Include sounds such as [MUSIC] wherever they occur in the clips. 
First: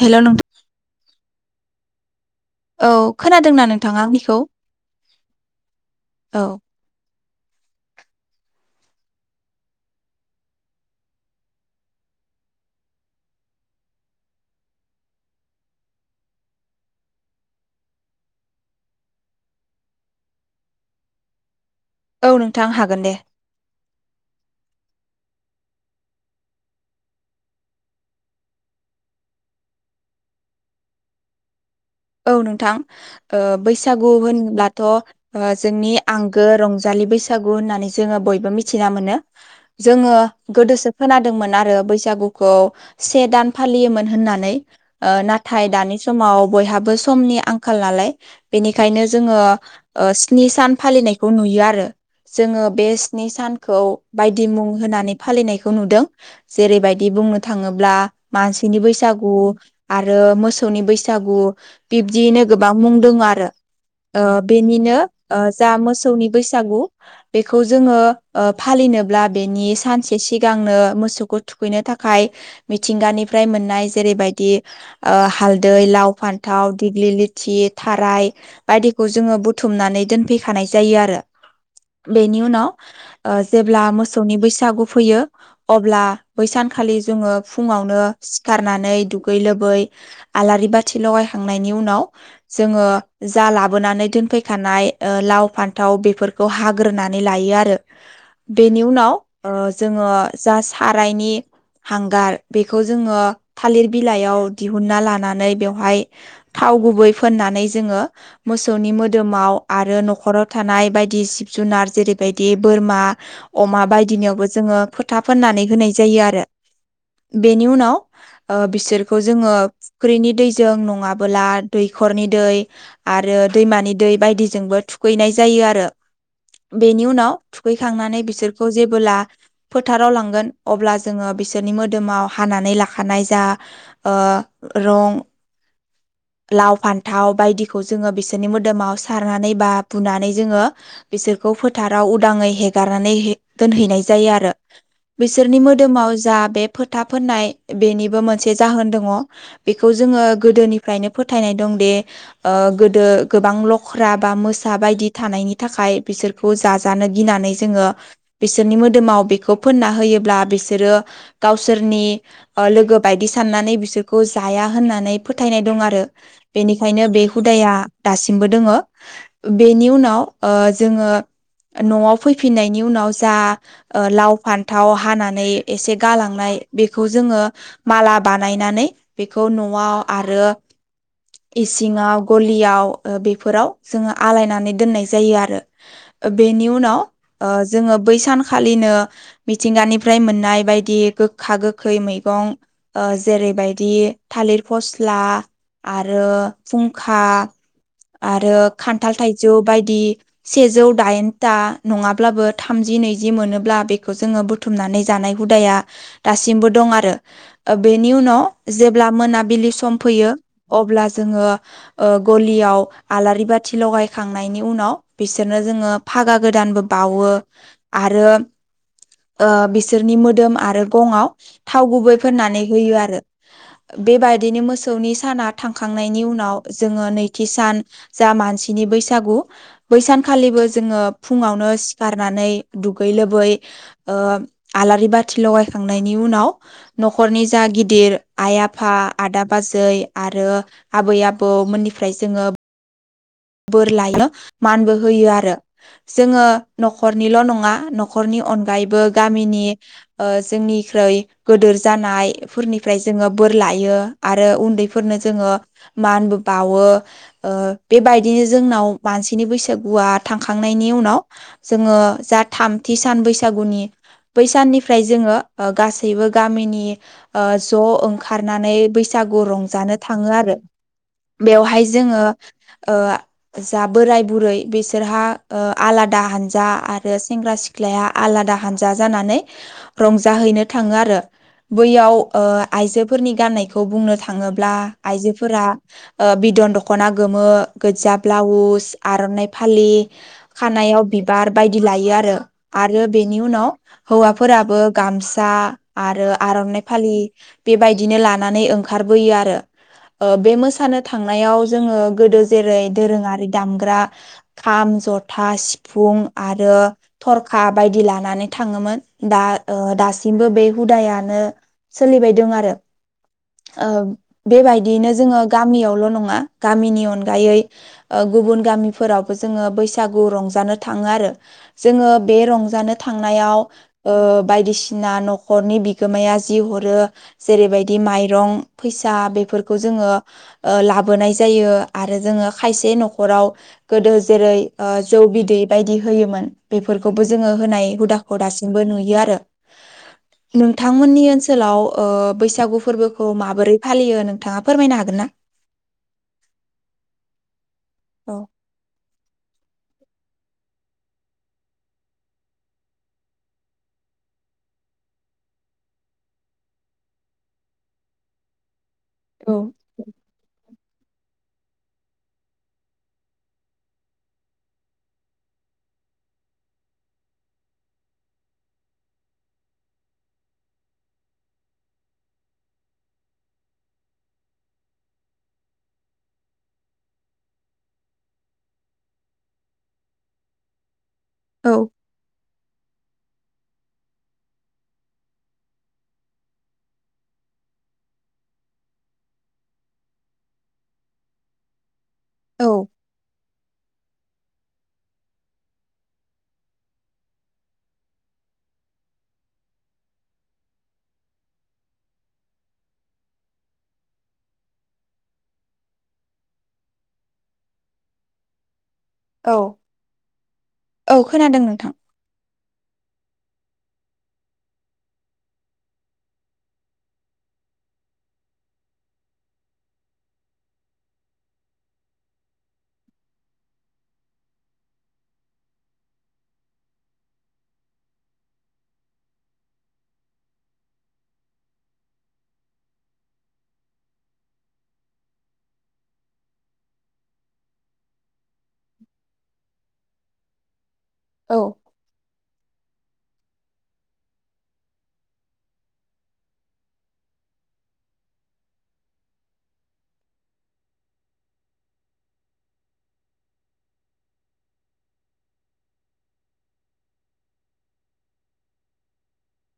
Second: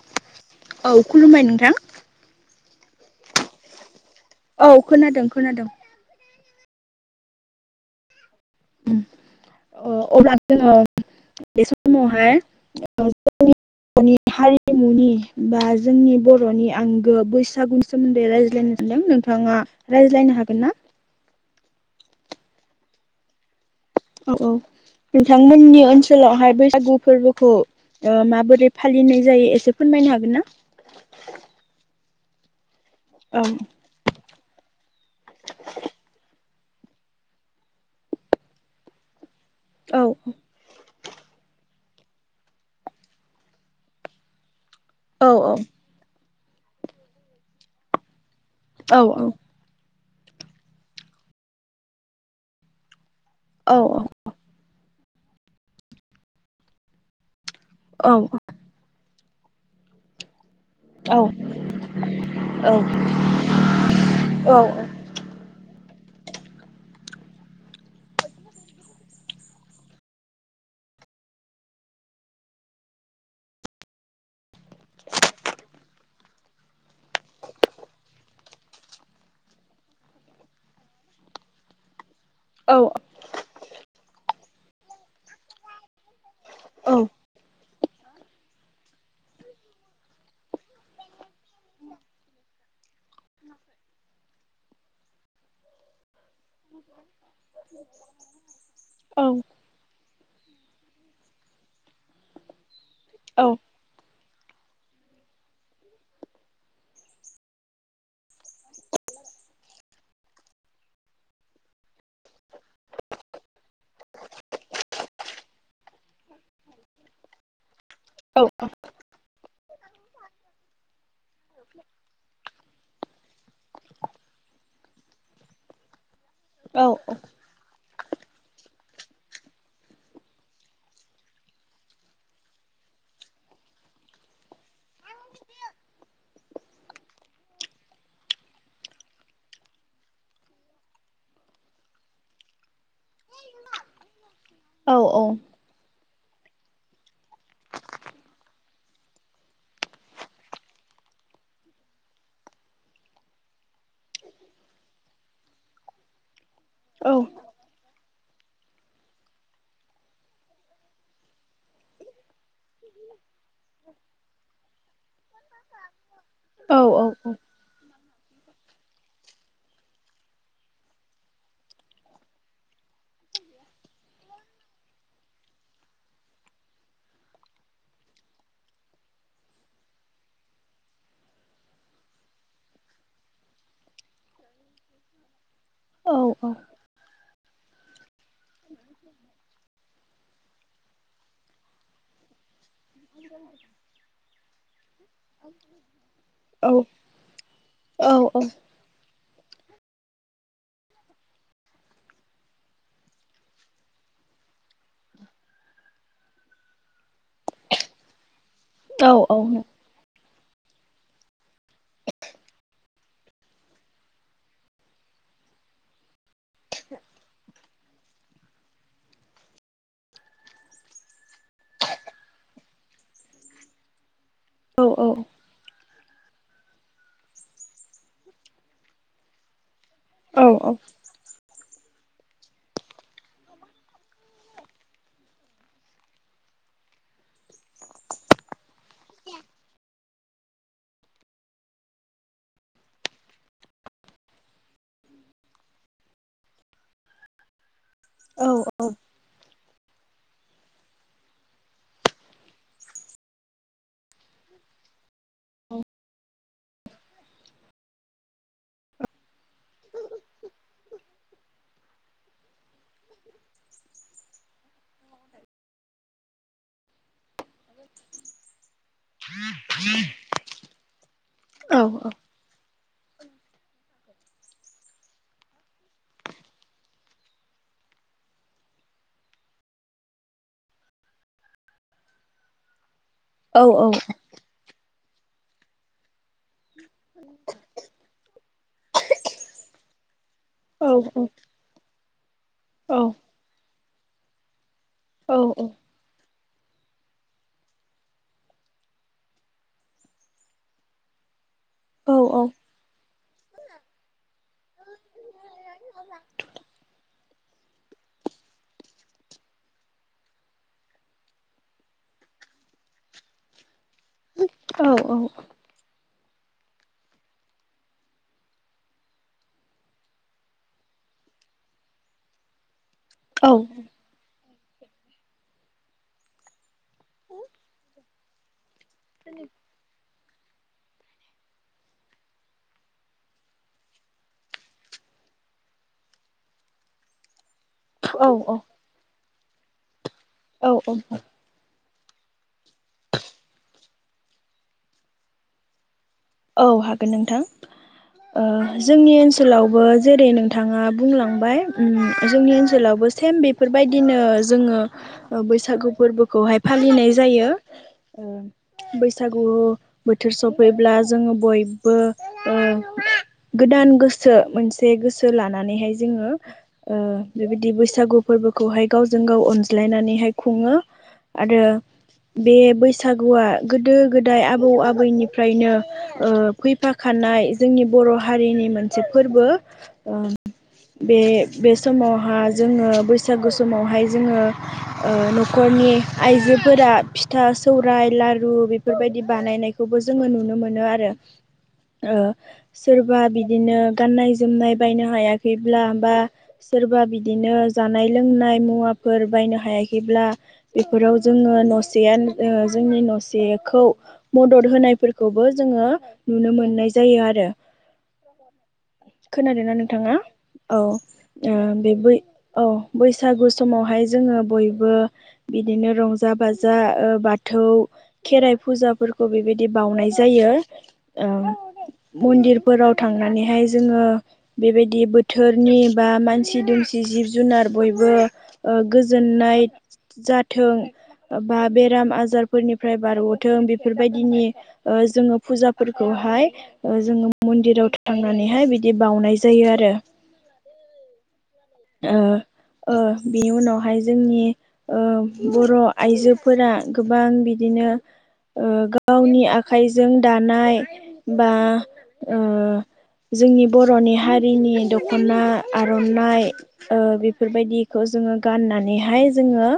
हेल' औ खुलुमबाय नोंथां औ खोनादों ना नोंथाङा आंनिखौ औ खोनादों खोनादों औ अब्ला जोङो बे समावहाय जोंनि बर'नि हारिमु बा जोंनि बर'नि आंगो बैसागुनि सोमोन्दै रायज्लायनो सानदों नोंथाङा रायज्लायनो हागोन ना औ नोंथां हागोन दे औ औ नोंथांमोननि ओनसोलावहाय बैसागु फोरबोखौ माबोरै फालिनाय जायो एसे फोरमायनो हागोन ना औ नोंथां औ बैसागु होनब्लाथ' जोंनि आंगो रंजा लि बैसागु होननानै जोङो बयबो मिथिना मोनो औ जोङो गोदो खोनादोंमोन आरो बैसागुखौ से दान फालियोमोन होननानै औ नाथाय दानि समाव बयहाबो समनि आंखाल नालाय औ बेनिखायनो जोङो स्नि सान फालिनायखौ नुयो आरो जोङो बे स्नि औ सानखौ बायदि मुं होनानै फालिनायखौ नुदों जेरैबायदि बुंनो थाङोब्ला औ मानसिनि बैसागु आरो मोसौनि औ बैसागु बिब्दियैनो गोबां औ मुं दङ आरो औ बेनिनो ओह मोसौनि बैसागु बेखौ जोङो फालिनोब्ला बेनि सानसे सिगां मोसौखौ थुखैनो थाखाय मिथिंगानिफ्राय मोननाय जेरैबायदि हाल दै लाव फान थाव दिग्लि लिथि थाराय बायदिखौ जोङो बुथुमनानै दोनफैखानाय जायो आरो [INAUDIBLE] बेनि उनाव औ जेब्ला मोसौनि बैसागु फैयो अब्ला बैसानखालि औ जोङो फुङावनो सिखारनानै दुगै लोबै आलारि बाथि लगाय थांनायनि उनाव जोङो जा लाबोनानै दोनफैखानाय लाव फान्थाव बेफोरखौ हा ग्रोनानै लायो आरो बेनि उनाव ओ जोङो जा सारायनि हांगार बेखौ जोङो थालिर बि बिलाइयाव दिहुनन्ना लानानै बेवहाय थाव गुबै फोननानै जोङो मोसौनि मोदोमाव आरो न'खराव थानाय बायदि दि जिब जुनार जेरैबायदि बोरमा अमा बायदिनियावबो जोङो फोथा फोननानै होनाय जायो आरो बेनि उनाव औ औ जोंङो फुख्रिनि दैजों न नंङाबोला दैखरनि दै आरो दैमानि दै बायदिजोंबो थुखैनाय जायो आरो बेनि उनाव थुखै खांनानै बिसोरखौ जेबो फोथाराव लांगोन अब्ला जोंङो बिसोरनि मोदोमाव हानानै लाखानाय जा रं [UNINTELLIGIBLE] लाव फान्थाव बायदिखौ जोङो बिसोरनि मोदोमाव सारनानै बा बुनानै जोंङो बिसोर फोथाराव उदांङै हगारनानै दोनैनाय जायो आरो औ औ बिसोरनि मोदोमाव जा बे फोथा फोननाय बेनिबो मोनसे जाहोन दंङो बेखौ जोंङो गोदोनि फ्रायनो फोथायनाय दंदि गोदो गोबां लख्रा बा मोसा बायदि थानायनि थाखाय बिसोरखौ जाजानो औ गिनानै जोंङो बिसोरनि मोदोमाव बेखौ फोनना होयोब्ला बिसोर गावसोरनि लोगो बायदि साननानै बिसोरखौ जाया होननानै फो फोथायनाय दं आरो औ बेनिखायनो बे हुदाया दासिमबो दोंङो बेनि उनाव जोंङो न'आव फैफिननायनि उनाव जा लाव फान्थाव हानानै एसे गालांनाय जोंङो माला बानायनानै बेखौ न'आव आरो इसिङाव गलियाव बेफोराव जोंङो आलायनानै दोननाय जायो आरो बेनि उनाव जोंङो बै सानखालिनो मिथिंगानिफ्राय मोननाय बायदि गोखा गोखै मै जैबायदि थालिर फ फसला आरो फुंखा आरो खानथाल थाइ जौ बायदि सेजौ दाइनथा नङाब्लाबो थामजि नैजि मोनोब्ला बेखौ जोंङो बुथुमनानै जानाय हुदाया दासिमबो दं आरो बेनि उनाव जेब्ला मोनाबिलि सम फैयो अब्ला जोंङो गलियाव आलारि बाथि लगायखांनायनि उनाव बिसोरनो जों फागा गोदानबो बावो आरो बिसोरनि मोदोम आरो गंआव थाव गुबै फाननानै होयो आरो बेबायदिनो मोसौनि साना थांखां खांनायनि उनाव जोंङो नैथि सान जा मानसिनि बैसागु बैसानखालिबो जोंङो फुङावनो सिखारनानै दुगै लोबै आलारि बाथि लगायखांनायनि उनाव न'खरनि जा गिदिर आइ आफ आफा आदा बाजै आरो आबै आबौमोननिफ्राय जोंङो बोर लायो मानबो होयो आरो जोंङो न'खरनिल' नंङा न'खरनि अनगायैबो गामिनि जोंनिख्रुइ गेदोर जानायफोरनिफ्राय जोंङो बोर लायो आरो उन्दै मानबो बावो बेबायदिनो बिदिनो जोंनाव मानसिनि बैसागुआ थांखांनायनि उनाव जोंङो जा थामथि सान बैसागुनि बैसाननिफ्राय जोंङो गासैबो गामिनि ज' ओंखारनानै बैस बैसागु रंजानो थांङो आरो बेयावहाय जोंङो जा बोराय बुरै बिसोरहा आलादा हानजा आरो सेंग्रा सिख्लाया आलादा हानजा जानानै रंजाहैनो थांङो आरो बैयाव आइजो फोरनि गाननायखौ बुंनो थांङोब्ला आइजोफोरा बिदन दख'ना गोमो गोजा ब्लाउस आर'नाइ फालि खानायाव बिबार बायदि लायो आरो। आरो बेनि उनाव हौवाफोराबो गामसा आरो। आर'नाइ फालि बेबायदिनो लानानै ओंखारबोयो आरो। बे मोसानो थांनायाव जोंङो गोदो जेरै दोरोंङारि दामग्रा खाम जथा सिफुं आरो थर खा बायदि लानानै थांङोमोन दा दासिमबो बे हुदायानो सोलिबायदों आरो ओ बेबायदियैनो जोङो गामियावल' नङा गामिनि अनगा गायै गुबुन गामिफोरावबो जोङो बैसागु रंजानो थाङो आरो जोङो बे रंजानो थांनायाव ओ बायदिसिना न'खरनि बिगोमाया जि हरो जेरैबायदि माइरं फैसा बे बेफोरखौ जोङो लाबोनाय जायो। आरो जोङो खायसे न'खराव गोदो जेरै जौ बिदै बायदि होयोमोन। बेफोर बेखौबो जोङो होनाय हुदाखौ औ दासिमबो नुयो आरो। औ औ नोंथांमोननि ओनसोलाव बैसागु फोरबोखौ माबोरै फालियो नोंथाङा फोरमायनो हागोन ना? औ हागोन नोंथां औ जोंनि ओनसोलाव जेरै नोंथाङा बुंलांबाय जोंनि ओनसोलावबो सेम बेफोरबायदिनो जोङो ओ बैसागो फोरबोखौहाय फालिनाय जायो। बैसागु औ बोथोर सफैब्ला जोङो बयबो गोदान गोसो मोनसे गोसो लानानैहाय जों जोङो बेबायदि बैसागु फोरबोखौहाय गावजों गाव अनज्लायनानैहाय खुङो। आरो बे बैसागुआ गोदो गोदाय आबौ आबैनिफ्रायनो फैफाखानाय जोंनि बर' हारिनि मोनसे फोरबो औ बे समावहा जोङो बैसा बैसागु समावहाय जोङो न'खरनि आइजोफोरा फिथा सौराय लारु बेफोरबायदि बानायनायखौबो जोङो नुनो मोनो। नो मोनो आरो सोरबा बिदिनो गाननाय जोमनाय बायनो हायाखैब्ला बा सोरबा बिदिनो जानाय लोंनाय मुवाफोर बायनो हाया। बिदिब्ला इफोराव जोङो नसेया जोंनि नसेखौ मदद होनो नायफोरखौबो जोङो नुनो मोननाय जायो आरो। औ खोनादोंना नोंथाङा औ खोनादों नोंथां बे औ बैसागु समावहाय जोङो बयबो बिदिनो रंजा बाजा बाथौ खेराइ फुजाफोरखौ बेबायदि बाउनाय जायो ओ। मन्दिरफोराव थांनानैहाय जोङो बेबायदि बोथोरनि बा मानसि दुमसि सि जिब जुनार बयबो गोजोननाय जाथों बा बेराम आजारफोरनिफ्राय बारग'थों बेफोरबायदिनि जोङो फुजाफोरखौहाय जोङो मन्दिराव थांनानैहाय बिदि बाउनाय जायो आरो। औ आ बिनि उनावहाय जोंनि बर' आइजोफोरा गोबां बिदिनो गावनि आखाइजों दानाय बा ओ जोंनि बर'नि हारिनि दख'ना आर'नाइ बेफोरबायदिखौ जोङो गाननानैहाय जोङो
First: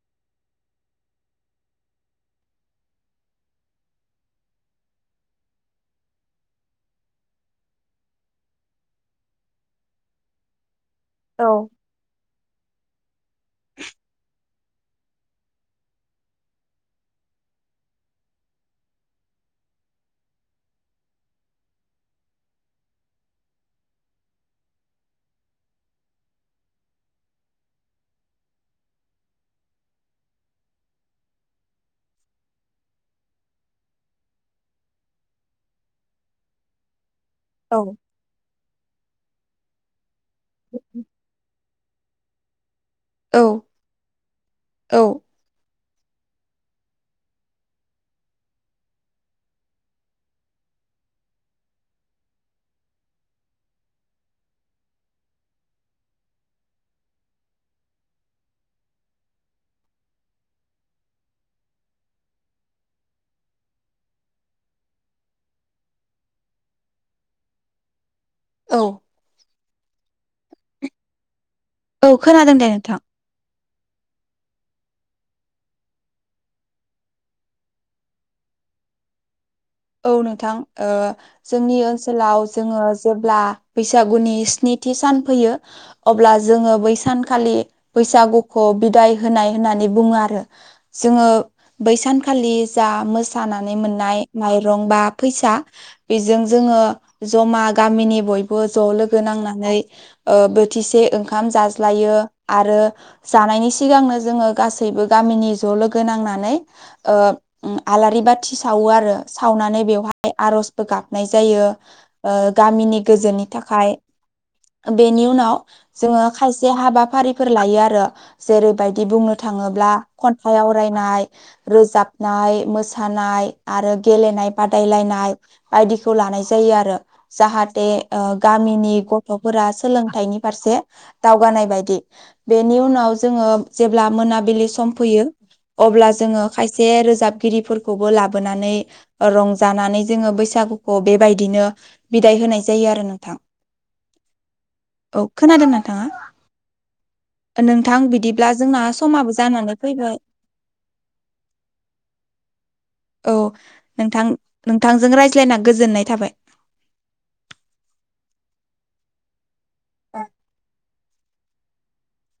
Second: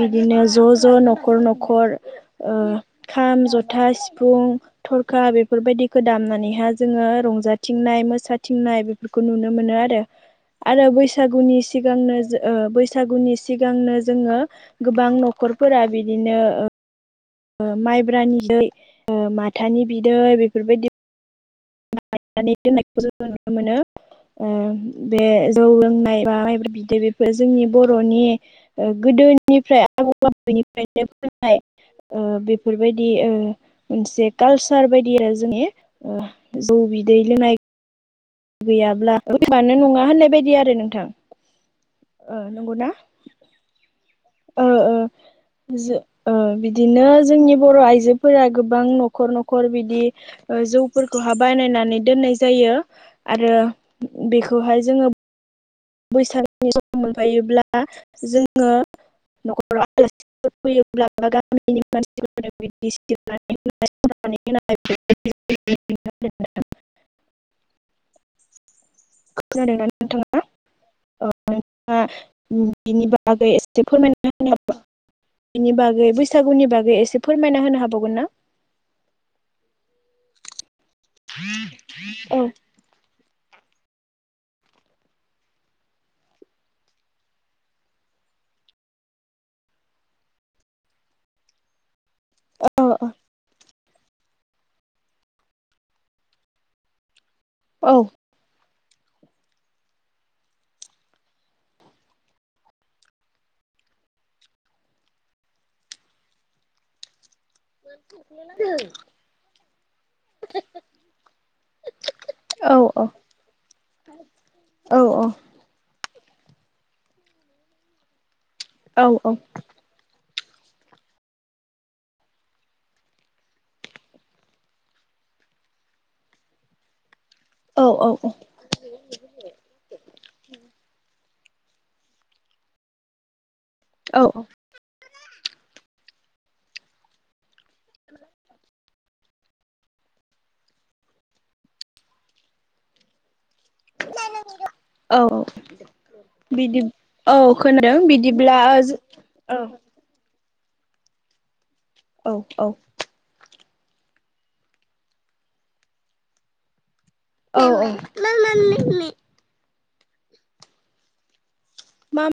बिदिनो ज' ज' न'खर न'खर ओ खाम जथा सिफुं थरखा बेफोरबायदिखौ दामनानैहा जोङो रंजाथिंनाय मोसाथिंनाय बेफोरखौ नुनो मोनो आरो आरो बैसागुनि सिगांनो बैसागुनि सिगांनो जोङो गोबां न'खरफोरा बिदिनो माइब्रानि बिदै माथानि बिदै बेफोरबायदि नानै दोननायखौ जोङो नुनो मोनो बे जौ लोंनाय बा माइब्रा बिदै बेफोर जोंनि बर'नि गो गोदोनिफ्राय आबौ आबौनिफ्रायनो मोननाय बेफोरबायदि मोनसे कालसार बायदि आरो जोंनि जौ बिदै लोंनाय औ गैयाब्लाबानो नङा होननाय बायदि आरो नोंथां ओ नंगौना औ ओ औ ओ बिदिनो जोंनि बर' आइजोफोरा गोबां न'खर न'खर बिदि ओ जौफोरखौहाय बानायनानै दोननाय जायो आरो बेखौहाय जोङो बैसागोनि सम मोनफैयोब्ला जोङो न'खराव आलासिफोर फैयोब्लाा गामिनि मानसिफोरनो बिदि सिरनानै होनाय औ [UNINTELLIGIBLE] खोनादोंनानै नोंथाङा नोंथाङा औ खोनादों दे नोंथां। बिनि बागै एसे फोरमायना होनोबा बेनि बागै बैसागुनि बागै एसे फोरमायना होनो हाबावगोन ना औ नोंथां ओ जोंनि औ ओनसोलाव जोङो जेब्ला बैसागुनि स्निथि सान फैयो अब्ला जोङो बै सानखालि बैसागुखौ बिदाइ होनाय होननानै बुङो आरो जोङो बै सानखौ खालि औ जा मोसानानै मोननाय माइरं बा फैसा बेजों जोङो जमा औ गामिनि बयबो ज लोगो नांनानै बोथिसे ओंखाम जाज्लायो आरो जानायनि सिगांनो जोङो गासैबो गामिनि ज' लोगो नांनानै ओ आलारि बाथि सावो आरो सावनानै बेवहाय आर'जबो गाबनाय जायो ओ औ गामिनि गोजोननि थाखाय औ बेनि उनाव जोङो खायसे हाबाफारिफोर लायो आरो जेरैबायदि औ बुंनो थाङोब्ला खन्थाइ आवरायनाय रोजाबनाय मोसानाय आरो गेलेनाय बादायलायनाय बायदिखौ लानाय जायो आरो जाहाथे औ औ ओ औ गामिनि गथ'फोरा सोलोंथाइनि फारसे दावगानाय बायदि बेनि उनाव जोङो जेब्ला औ मोनाबिलि सम फैयो अब्ला जोङो खायसे रोजाबगिरिफोरखौबो लाबोनानै रंजानानै जोङो बैसागुखौ बेबायदिनो बिदाय होनाय जायो आरो नोंथां औ खोनादों नोंथाङा बिदि औ नोंथां खोनादों बिदिब्ला औ जोंना समाबो जानानै औ फैबाय औ औ औ नोंथां नोंथांजों रायज्लायना गोजोननाय थाबाय औ औ औ [UNINTELLIGIBLE]